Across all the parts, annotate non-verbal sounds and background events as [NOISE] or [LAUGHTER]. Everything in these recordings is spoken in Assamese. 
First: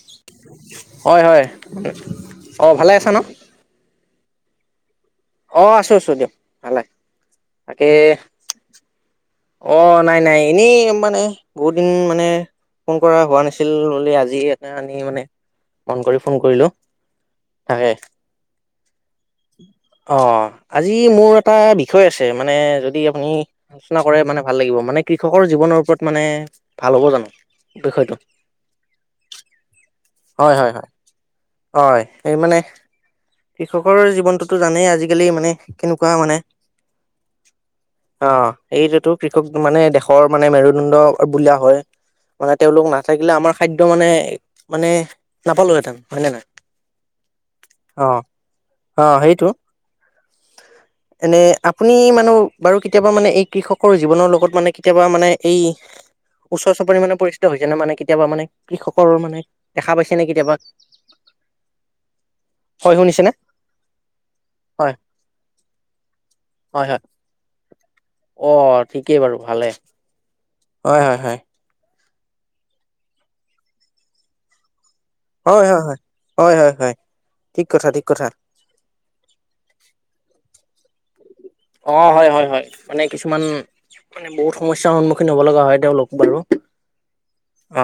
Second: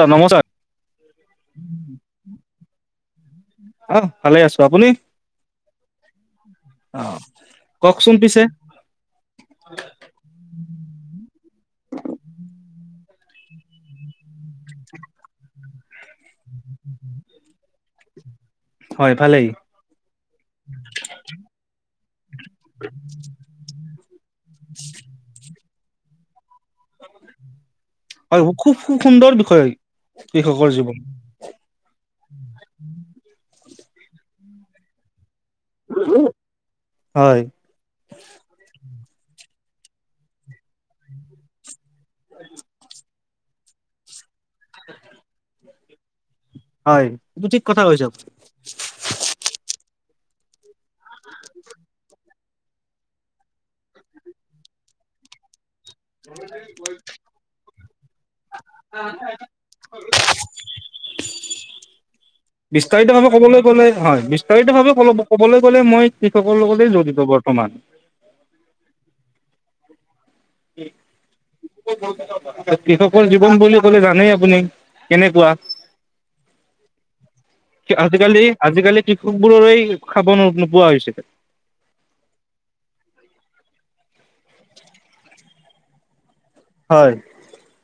অ নমস্কাৰ হয় হয়, অঁ ভালে আছা ন? অ ভালে আছোঁ। আপুনি? অ' আছোঁ আছোঁ দিয়ক ভালে, তাকে, কওকচোন পিছে অ' নাই নাই এনেই মানে বহুত দিন মানে, ফোন কৰা হোৱা নাছিল বুলি আজি এনি মানে মন কৰি ফোন কৰিলোঁ। হয়। হয় ভালেই অ' আজি মোৰ এটা বিষয় আছিল মানে, যদি আপুনি আলোচনা কৰে, মানে ভাল লাগিব। মানে কৃষকৰ জীৱনৰ য'ত মানে ভাল হ'ব জানোঁ, বিষয়টো? হয় খুব খুব সুন্দৰ বিষয় হয় কৃষকৰ হয় হয় জীৱন হয়! মানে কৃষক কৰ জীৱনটোতো জানেই আজিকালি মানে কেনেকুৱা মানে, হয় অ' এইটোয়েতো। কৃষক মানে দেশৰ মানে মেৰুদণ্ড বোলা হয়। মানে তেওঁলোক না। থাকিলে আমাৰ খাদ্য মানে। মানে নাপালোহেতেন। হয় নে নহয়। হয় একো ঠিক কথা কৈছ। অঁ সেইটো এনে আপুনি মানে বাৰু কেতিয়াবা মানে এই কৃষকৰ জীৱনৰ লগত মানে কেতিয়াবা মানে এই। ওচৰ চুপুৰ মানে পৰিচিত হৈছে ন মানে কেতিয়াবা মানে কৃষকৰ মানে দেখা পাইছে নে কেতিয়াবা হয় বিস্তাৰিত ভাৱে শুনিছেনে। ক'বলৈ হয় বিস্তাৰিত হয়। ভাৱে ক ক'বলৈ গ'লে মই কৃষকৰ হয় লগতে হয়, জড়িত বৰ্তমান। অ ঠিকেই বাৰু ভালে। হয়, হয়, হয়। কৃষকৰ জীৱন বুলি ক'লে জানেই আপুনি। কেনেকুৱা হয় হয় হয়, হয় হয় হয়, ঠিক কথা ঠিক কথা। আজিকালি আজিকালি কৃষক বোৰৰেই খাব নোৱাৰো। উ হৈছে। অ হয়, হয়, হয় মানে কিছুমান মানে বহুত সমস্যাৰ সন্মুখীন হ'ব লগা হয় তেওঁলোক বাৰু। হয় অ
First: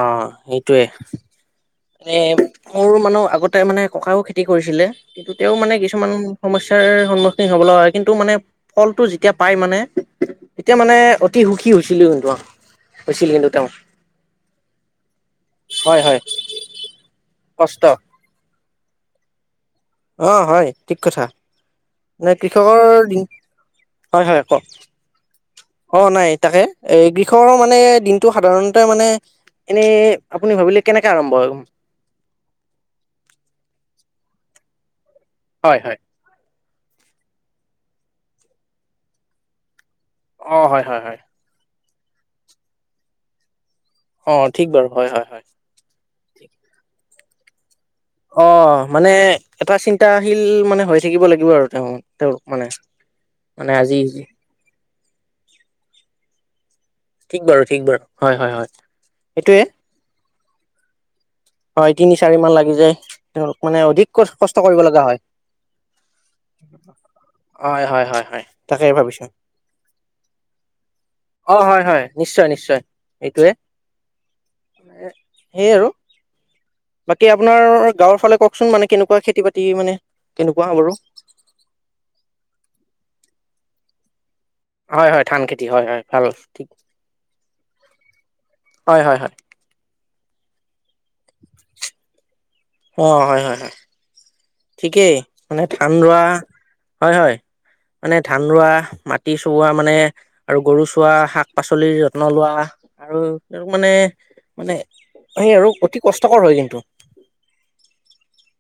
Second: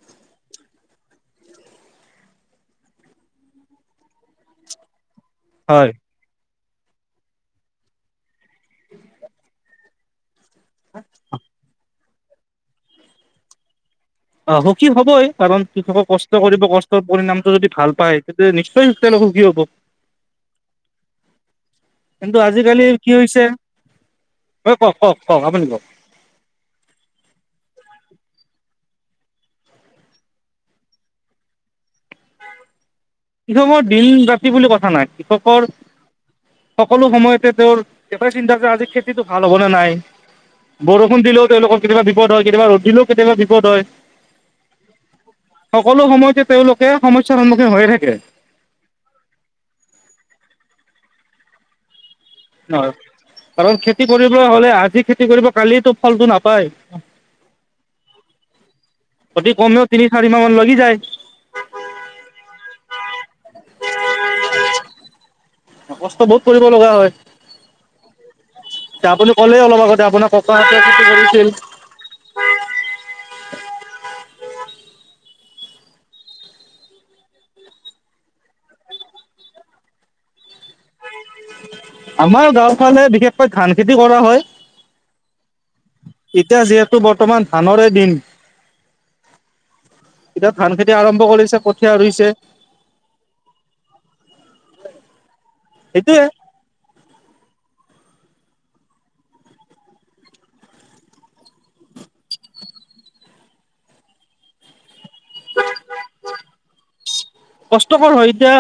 সেইটো। এ মোৰ মানহ আগতে মানে ককও খেতি কৰিছিলে। কিন্তু তেওঁ মানে হয় কিছুমান। সমস্যয়াৰ সন্মুখীন হ'ব লগা হয় কিন্তু মানে। ফলটো যেতিয়া পাই মানে। এতিয়া মানে অতি সুখী হৈছিলো। বছিল ল কিটো তেওঁ। অ সুখী হবই কাৰণ হয় কৃষকে হয় কষ্ট কৰিব কষ্টৰ পৰিণামটো যদি কষ্ট ভাল পায় তেতিয়া নিশ্চয়। তে ন কি হব। অ হয় ঠিক কথা। মানে কিন্তু কৃষকৰ আজিকালি কি দিন হৈছে হয় হয় ক কওক কওক কওক আপুনি কওক অ নাই তাকে এ কৃষকৰ মানে দিনটো সাধাৰণ। মানে এনে আপুনি ভাবিলে কেনেকে আৰম্ভ হয়। কি মৰ দিন ৰাতি বুলি কথা নাই। কৃষকৰ। হয় হয় সকলো সময়তে তেওঁৰ একটাই চিন্তা কৰে আজি খেতিতটো ভাল হ'ব নে নাই। অ হয় হয় হয় বৰষুণ দিলেও তেওঁলোকৰ। কেতিয়াবা বিপদ হয় কেতিয়াবা ৰদিলও কেতিাব বিপদ হয়। অ ঠিক বাৰু হয় হয় হয় সকলো সময়তে তেওঁলোকে। সম্যাৰ সন্মুখীন হৈ থাকে। অ মানে এটা চিন্তা আহিল। মানে হৈ থাকিব লাগিব আৰু তেওঁ। তেওঁৰ মানে ন মানে কাৰণ আজি খেতি কৰিবলৈ হ'লে আজি খেতি। খেতি কৰিব কালি ফলটো নাপায়। ঠিক বাৰু ঠিক বাৰু হয়- হয় -হয় সেইটোৱে। কেইমা মান লাগি যায় হয় তিনি চাৰি মান লাগি যায় তেওঁলোক মানে অধিক কষ্ট কৰিব লগা হয় কষ্ট বহুত কৰিব লগা হয় অ হয় হয় হয় তাকেই এতিয়া ভাবিছো আপুনি ক'লেই অলপ আগতে আপোনাৰ ককাহঁতে খেতি কৰিছিল অ হয় হয় নিশ্চয় নিশ্চয় এইটোৱে [UNINTELLIGIBLE] সেয়ে আৰু বাকী আপোনাৰ গাঁৱৰ ফালে কওকচোন মানে কেনেকুৱা খেতি বাতি মানে কেনেকুৱা বাৰু। আমাৰ গাওঁ ফালে বিশেষকৈ ধান খেতি কৰা হয়। হয় হয় ধান খেতি হয় হয়। ভাল এতিয়া ঠিক যিহেতু বৰ্তমান ধানৰে দিন। হয় হয় হয় এতিয়া ধান খেতি। এতিয়া আৰম্ভ কৰিছে কঠিয়া ৰুইছে। অ হয় হয় হয়। ঠিকেই মানে ধান ৰোৱা। সেইটোয়ে হয় হয়। মানে ধান ৰোৱা মাটি চোৱা মানে আৰু গৰু চোৱা শাক পাচলিৰ যত্ন লোৱা আৰু মানে মানে সেই আৰু অতি কষ্টকৰ হয় কিন্তু। কষ্টকৰ হয় এতিয়া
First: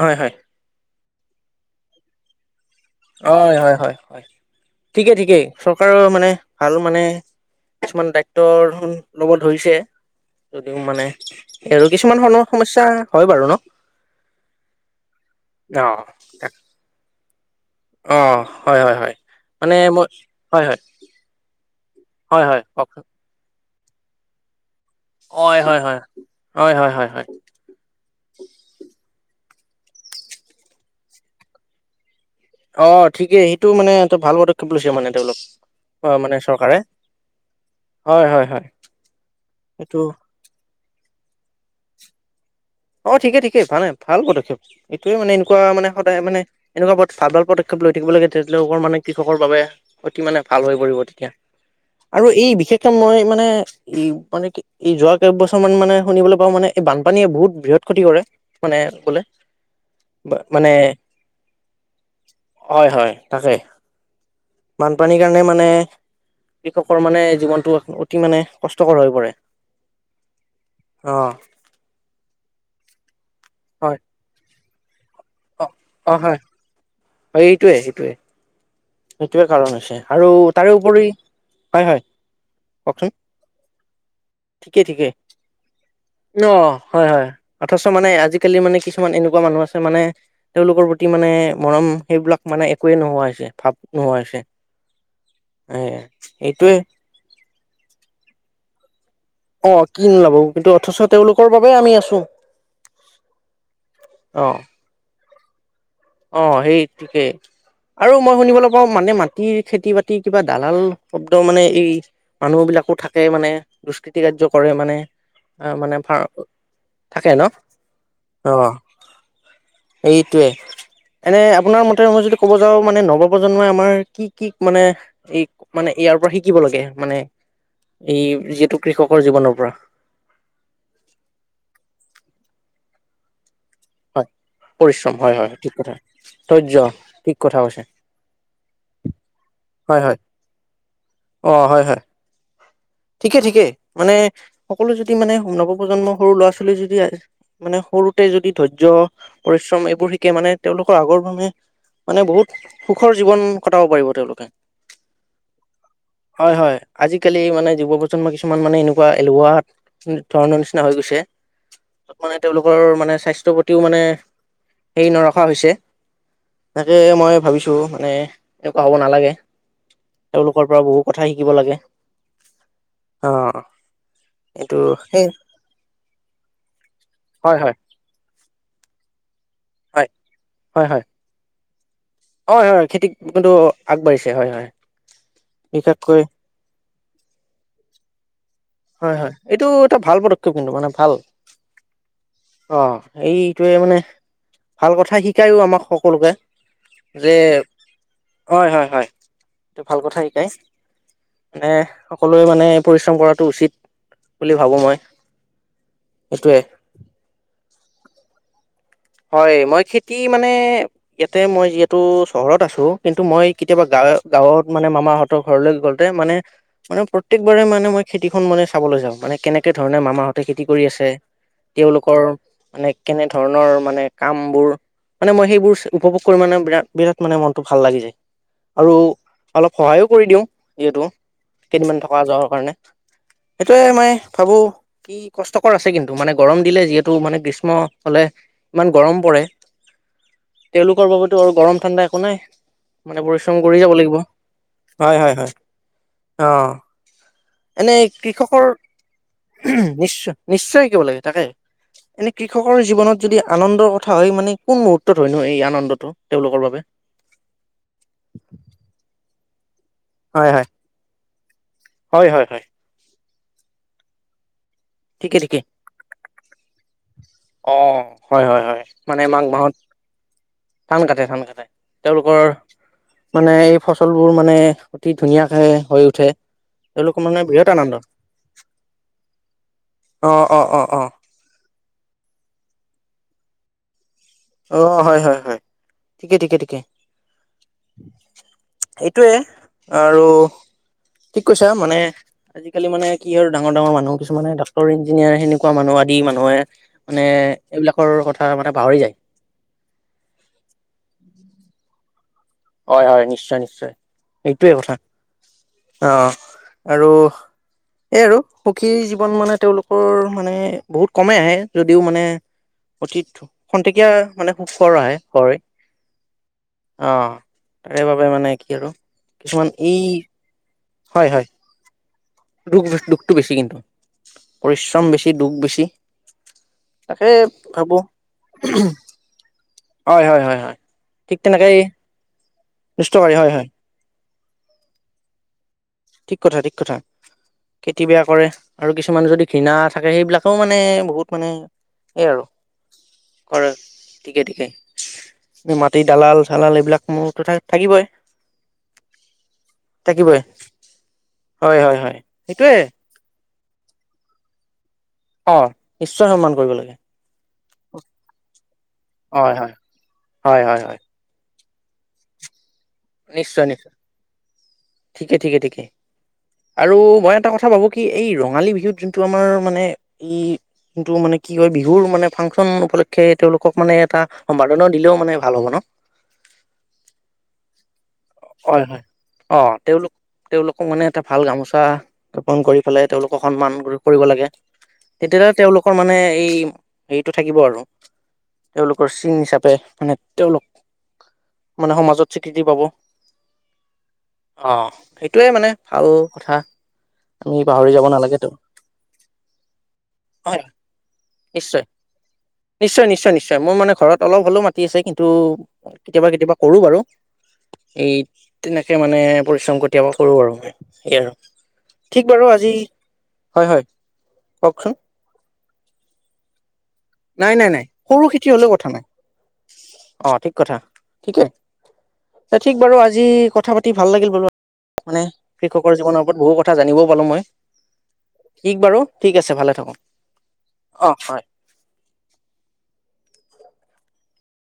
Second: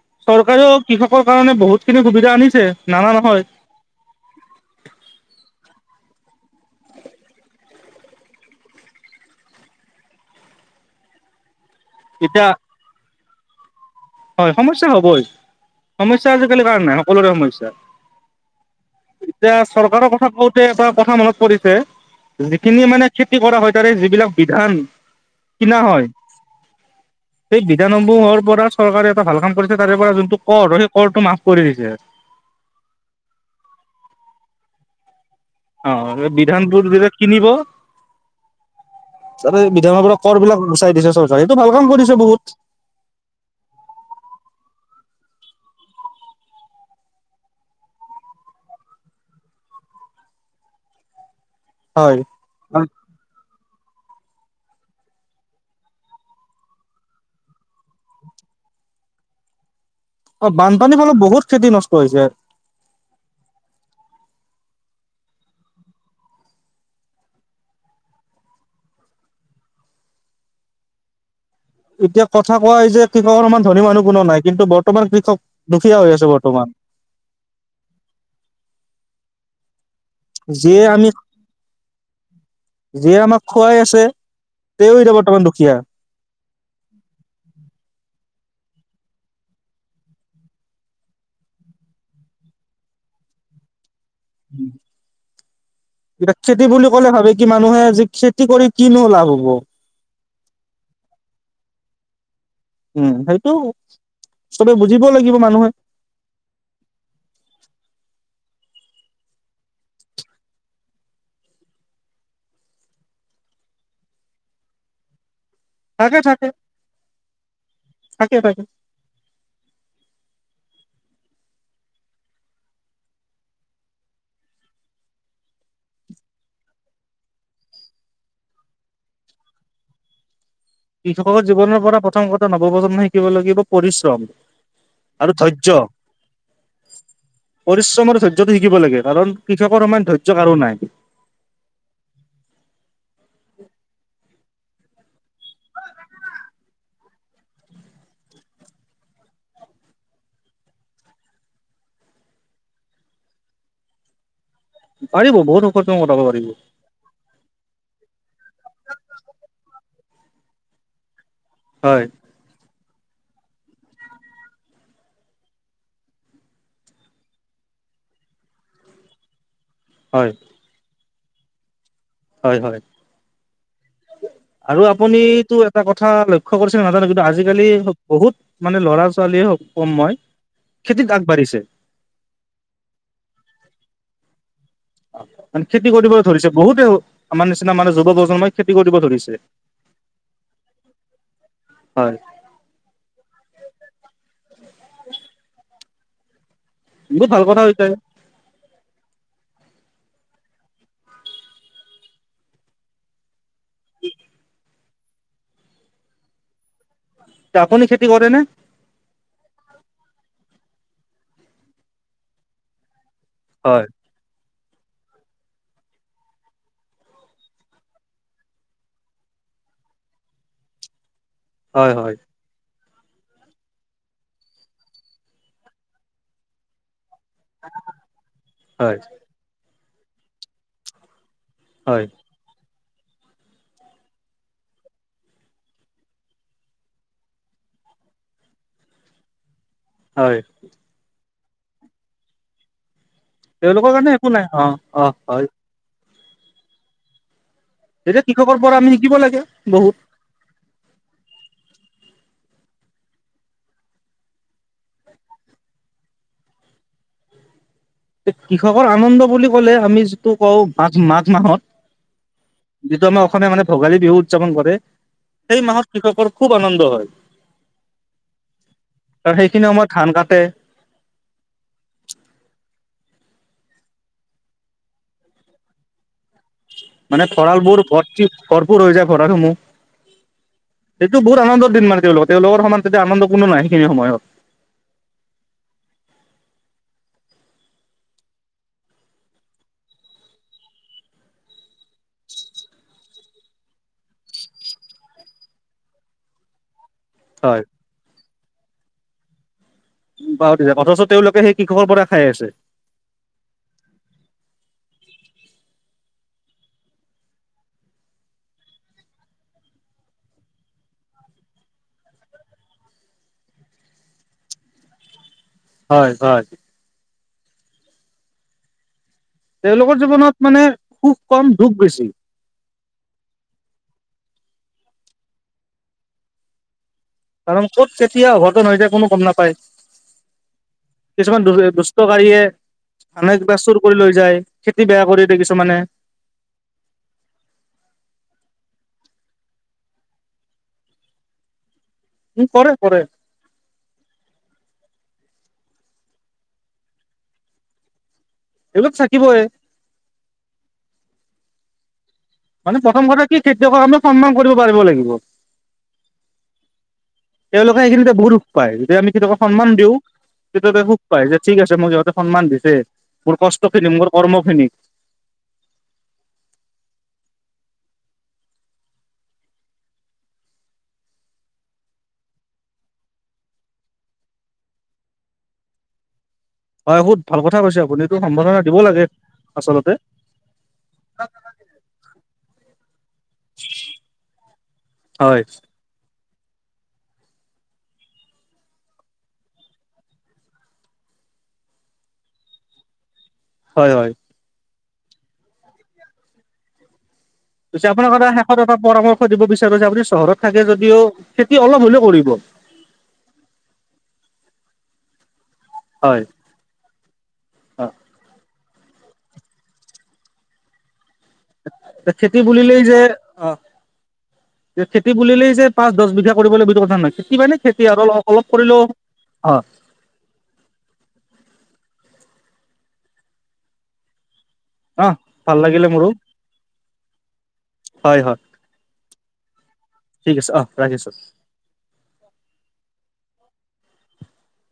হয় হয় চৰকাৰেও কৃষকৰ কাৰণে বহুত খিনি সুবিধা ধা আনিছে। নানা নহয় হয়, হয় হয়- হয় ঠিকেই ঠিকেই। চৰকাৰেও মানে ভাল মানে কিছুমান দায়িত্ব ল'ব ধৰিছে যদিও মানে। আৰু কিছুমান ধৰণৰ এতিয়া সমস্যা। হয় বাৰু ন। হয় সমস্যা হবই অ সমস্যা তাক আজিকালি কাৰ নাই। সকলোৰে সমস্যা। অ হয় হয় হয় এতিয়া মানে মই চৰকাৰৰ কথা কওঁতে হয় হয় এটা কথা মনত পৰিছে হয় হয় যিখিনি কওকচোন মানে খেতি কৰা হয়। চৰকাৰে যিবিলাক বিধান কিনা হয় হয় হয় হয় হয় সেই বিধানসমূহৰ পৰা। টা ভাল কাম কৰিছে তাৰে পৰা যোনটো কৰ সেই কৰটো মাফ কৰি দিছে অ ঠিকেই সেইটো মানে ত ভাল পদক্ষেপ লৈছে মানে তেওঁলোক। অ এই মানে চৰকাৰে বিধানটোৰ যেয়া কিনিব হয় হয় হয় তাতে সেইটো বিধানৰ পৰা কৰ বিলাক গুচাই দিছ চব। সেইটো ভাল কাম কৰিছে বহুত। অ ঠিকে ঠিকেই ভালে ভাল পদক্ষেপ এইটোৱে মানে এনেকুৱা মানে সদায় মানে এনেকুৱা ভাল ভাল পদক্ষেপ লৈ থাকিব লাগে তেওঁলোকৰ মানে কৃষকৰ বাবে অতি মানে ভাল হৈ পৰিব তেতিয়া আৰু এই হয় বিশেষকে মই মানে ই মানে কি এই যোৱা কেইবছৰ মান মানে শুনিবলৈ পাওঁ মানে এই বানপানীয়ে বহুত বৃহৎ ক্ষতি কৰে মানে ক'লে অ বানপানীৰ ফলত বহুত খেতি নষ্ট হৈছে। হয় হয় তাকে বানপানীৰ কাৰণে মানে কৃষকৰ মানে জীৱনটো অ অতি মানে কষ্টকৰ হৈ পৰে অ। এতিয়া কথা কোৱা যে কৃষকৰ সমান ধনী হয় মানুহ কোনো নাই কিন্তু ব তোমাৰ ভিত খক অ দুখীয়া অ হৈ আছে হয় বৰ্তমান হয় এইটোৱে সেইটোৱে সেইটোৱে কাৰণ হৈছে। আৰু যিয়ে তাৰেওপৰি আমি হয় হয়, কওকচোন। যিয়ে আমাক খুৱাই আছে ঠিকেই তেওঁ ঠিকেই এতিয়া বৰ্তমান দুখীয়া। অ হয় হয় অথচ মানে আজি কালি মানে কিছুমান এনেকুৱা মানু্হ আছে মানে তেওঁলোকৰ প্ৰতি মানে মৰম সেইবিলাক মানে একোৱে নোহোৱা হৈছে ভাব নোহোৱা হৈছে এতিয়া এ খেতি এইটোৱে বুলি ক'লে ভাবে কি মানুহে জীপ চিপ খেতি কৰি কিনো লাভ? হ'ব। অ কি নোলাব কিন্তু অথচ তেওঁলোকৰ বাবে আমি আছো। উম সেইটো অ চবে বুজিব লাগিব। মানুহে অ সেই ঠিকেই আৰু মই শুনিবলৈ পাওঁ মানে মাটিৰ খেতি বাতিৰ কিবা দালাল শব্দ মানে এই মানুহ বিলাকো থাকে মানে দুষ্কৃতি কাৰ্য কৰে মানে মানে থাকে ফাৰ থাকে থাকে ন থাকে অ থাকে। এইটোৱে এনে আপোনাৰ মতে মই যদি ক'ব যাওঁ মানে নৱপ্ৰজন্মই আমাৰ কি কি মানে এই মানে ইয়াৰ পৰা শিকিব লগীয়া মানে এই যিহেতু কৃষকৰ জীৱনৰ পৰা কৃষকৰ জীৱনৰ পৰা প্ৰথম কথা নৱপ্ৰজন্মই শিকিব লাগিব পৰিশ্ৰম হয় পৰিশ্ৰম আৰু হয় হয় ঠিক ধৈৰ্য। কথা ধৈৰ্য ঠিক কথা কৈছে পৰিশ্ৰম আৰু ধৈৰ্যটো শিকিব লাগে কাৰণ কৃষকৰ হয় সমান হয় ধৈৰ্য কাৰো নাই। অ হয় হয় ঠিকে ঠিকে মানে সকলো যদি মানে নৱপ্ৰজন্ম সৰু ল'ৰা ছোৱালী যদি মানে সৰুতে যদি ধৈৰ্য্য পৰিশ্ৰম এইবোৰ শিকে মানে তেওঁলোকৰ আগৰ সময়ত মানে বহুত সুখৰ জীৱন কটাব পাৰিব তেওঁলোকে পাৰিব বহুত সুখত কাম কটাব পাৰিব। হয় হয় আজিকালি মানে যুৱ প্ৰজন্ম কিছুমান মানে এনেকুৱা এলেহুৱা ধৰণৰ নিচিনা হৈ গৈছে হয় তাত মানে তেওঁলোক লোকৰ মানে স্বাস্থ্যৰ প্ৰতিও মানে হেৰি নৰখা হৈছে তাকে মই ভাবিছোঁ মানে এনেকুৱা হ'ব নালাগে। হয় এওলোকৰ পৰা বহুত কথা শিকিব লাগে। হয় হয়, অ এইটো আৰু সেই আপুনিটো এটা কথা লক্ষ্য কৰিছে নে‌ নাজানো কিন্তু হয় আজিকালি হয় বহুত মানে ল'ৰা ছোৱালীয়ে হওক কম হয় মই, হয় হয় খেতিত আগবাঢ়িছে। ছে। হয় হয়, খেতিত কিন্তু আগবাঢ়িছে। হয়, হয়। অ মানে খেতি কৰিবলৈ বিশেষকৈ ধৰিছে। বহুতে, আমাৰ নিচিনা মানে যুৱ প্ৰজন্মই খেত হয়, হয়। এইটো এটা ভাল পদক্ষেপ কিন্তু। মানে ভাল হয় অ এইটোৱে মানে ভাল কথা শিকায়ও আমাক সকলোকে। বহুত যে, ভাল কথা হৈছে হয় হয়, হয়। এইটো ভাল কথা শিকায়। মানে সকলোৱে মানে পৰিশ্ৰম কৰাটো উচিত। বুলি ভাবো মই। সেটোৱে। আপুনি খেতি কৰে নে? হয়, মই খেতি মানে মানে, ইয়াতে মই যিহেতু চহৰত আছো কিন্তু মই কেতিয়াবা হয় গাঁৱ গাঁৱত মানে মামাহঁতৰ ঘৰলৈ গলে, মানে মানে প্ৰত্যকবাৰে মানে মই খেতি খন মানে চাবলৈ যাওঁ, মানে কেনেকে ধৰণে মামাহঁতে খেতি কৰি আছে। হয় হয় তেওঁলোকৰ মানে কেনে ধৰণৰ মানে কাম বোৰ মানে। মই সেইবোৰ উপভোগ কৰি মানে বিৰা বিৰাট মানে মনটো ভাল লাগি যায় আৰু হয় অলপ সহায়ো কৰি দিওঁ যিহেতু। কেইদিনমান হয় থকা যোৱা কাৰণে। সেইটোৱে মই ভাবো কি, কষ্টকৰ আছে কিন্তু মানে গৰম দিলে যিহেতু মানে গ্ৰীষ্ম হলে ইমান গৰম পৰে। হয়। টো আৰু গৰম ঠাণ্ডা একো নাই। মানে পৰিশ্ৰম কৰি তেওঁলোকৰ যাব কাৰণে লাগিব। একো নাই অ অ হয়, হয়, হয়। অ। এনে তেতিয়া কৃষকৰ, পৰা আমি শিকিব লাগে বহুত নিশ্চয় নিশ্চয় শিকিব লাগে তাকে। মানে কৃষকৰ জীৱনত যদি আনন্দৰ কথা হয় মানে কোন মুহূৰ্তত হয়নো এই আনন্দটো, তেওঁলোকৰ বাবে? কৃষকৰ আনন্দ বুলি কলে আমি যিটো হয় কওঁ হয়, মাক মাত মাহত হয়, হয়, হয়। নে মানে ভোগালী বিহু উদযাপন কৰে। ঠিকে ঠিকে। সেই মাহত কৃষকৰ খুব আনন্দ হয় আহ। হয় হয় হয়। মানে কাৰণ মাঘ সেইখিনি মাহত, সময়ত ধান কাটে ধান কাটে ধান কাটে। তেওঁলোকৰ মানে এই ফচলবোৰ মানে অতি ধুনীয়াকে হৈ উঠে। তেওঁলোকৰ মানে ভঁৰাল বিৰাট বোৰ আনন্দ। ভৰ্তি, ভৰপূৰ হৈ যায় ভঁৰালসমূহ। অ অ, অ অ। সেইটো বহুত আনন্দৰ দিন মানে তেওঁলোকৰ। তেওঁলোকৰ সমান তেতিয়া আনন্দ কোনো নাই সেইখিনি সময়ত। অ, হয় হয় হয়। ঠিকে ঠিকে ঠিকে। এইটোয়ে, আৰু ঠিক কৈছা মানে, আজিকালি মানে কি আৰু ডাঙৰ ডাঙৰ মানুহ কিছুমানে ডাক্টৰ, ইঞ্জিনিয়াৰ সেনেকুৱা মানুহ আদি মানুহে, মানে, হয় এইবিলাকৰ কথা থা মানে পাহৰি যায়। [UNINTELLIGIBLE] অথচ তেওঁলোকে সেই কৃষকৰ পৰা খাই আছে। হয় হয়, নিশ্চয় নিশ্চয়। এইটোৱে কথা। অ, আৰু এই আৰু সুখী জীৱন মানে তেওঁলোকৰ মানে বহুত কমেই আহে। যদিও মানে অতীত খন্তেকীয়া মানে সুখৰ আহে। হয়। হয় হয়। অঁ। তাৰে বাবে মানে। কি আৰু? কিছুমান এই তেওঁলোকৰ জীৱনত মানে, সুখ হয় হয় কম, দুখ বেছি। ছি। দুখ, দুখটো বেছি কিন্তু। পৰিশ্ৰম বছি, দুখ বেছি। তাকে কাৰণ ক'ত ভাবো কেতিয়া অঘটন হৈ যায় কোনো গম নাপায়। হয় হয় হয় হয় ঠিক কিছুমান দু তেনেকে এই দুষ্টকাৰিয়ে দুষ্টকাৰী অনেক হয় কিবা হয় চুৰ কৰি লৈ যায়। খেতি বেয়া কৰি দিয়ে কিছুমানে। ঠিক কথা, ঠিক কথা। খেতি বেয়া কৰে, আৰু কিছুমান যদি ঘৃণা থাকে সেইবিলাকেও মানে, বহুত মানে, ঠিকেই আৰু, উম কৰে কৰে ঘৰত, ঠিকেই ঠিকে। মাটি দালাল চালাল এইবিলাক মূৰ টকাই থাকিবই। এইবিলাক থাকিবই। থাকিবই হয় হয় হয়। সেইটোয়ে মানে প্ৰথম কথা কি, খেতিয়কক আমি সন্মান কৰিব পাৰিব লাগিব। অ নিশ্চয় সন্মান কৰিব লাগে তেওঁলোকে সেইখিনিতে বহুত সুখ পায়। যেতিয়া আমি খেতিয়ক হয় হয় সন্মান দিও, হয় হয় খেতিয়কে হয় সুখ পায়। যে ঠিক আছে যে মোক সিহঁতে সন্মান দিছে। মোৰ নিশ্চয় কষ্টখিনিক নিশ্চয়। মোৰ কৰ্মখিনিক ঠিকে ঠিকে ঠিকে, আৰু মই এটা কথা কথা ভাবো কি এই ৰঙালী বিহুত যোনটো আমাৰ মানে, এই যোনটো মানে কি হয়, বিহুৰ মানে ফাংচন উপলক্ষে তেওঁলোকক মানে এটা সম্বোধনা দিলেও মানে ভাল হ'ব ন? হয় বহুত ভাল কথা কৈছে আপুনি। এইটো সম্বৰ্ধনা দিব হয় হয়। লাগে। অ' আচলতে তেওঁলোক, তেওঁলোককো মানে এটা ভাল গামোচা ৰোপন কৰি পেলাই তেওঁলোকক সন্মান কৰিব লাগে। হয় তেতিয়াহ তেওঁলোকৰ মানে, এই হেৰিটো থাকিব আৰু, তেওঁলোকৰ চিন হিচাপে মানে তেওঁলোক, মানে সমাজত স্বীকৃতি পাব। হয় হয়। অহ, সেইটোৱে মানে, আৰু কথা আমি পাহৰি যাব আপোনাক এটা নালাগেতো শেষত এটা পৰামৰ্শ দিব বিচাৰো যে, আপুনি চহৰত হয় থাকে যদিও খেতি নিশ্চয় অলপ হলেও কৰিব। নিশ্চয় নিশ্চয় নিশ্চয় মোৰ মানে ঘৰত অলপ হ'লেও মাতি আছে কিন্তু, হয় কেতিয়াবা- কেতিয়াবা কৰো বাৰু। অ এইট, তেনেকে মানে পৰিশ্ৰম কতিয়াবা কৰোঁ আৰু মই সেই আৰু। ঠিক খেতি বাৰু আজি বুলিলেই যে অ হয় হয় কওকচোন 'খেতি বুলিলেই যে পাঁচ দচ বিঘা কৰিব লাগিব সেইটো কথা নহয় খেতি নাই মানে নাই খেতি নাই আৰু সৰু অলপ খেতি হলেও কৰিলেও, কথা নাই অহ, অ ঠিক কথা ঠিকে ঠিক বাৰু আজি কথা পাতি ভাল লাগিল বুলো। অ মানে ভাল লাগিলে কৃষকৰ মোৰো জীৱনৰ ওপৰত বহু কথা জানিবও পালোঁ মই হয় হয় ঠিক বাৰু ঠিক আছে ভালে থাকোঁ। ঠিক আছে অ ৰাখিছো। অ ' হয়।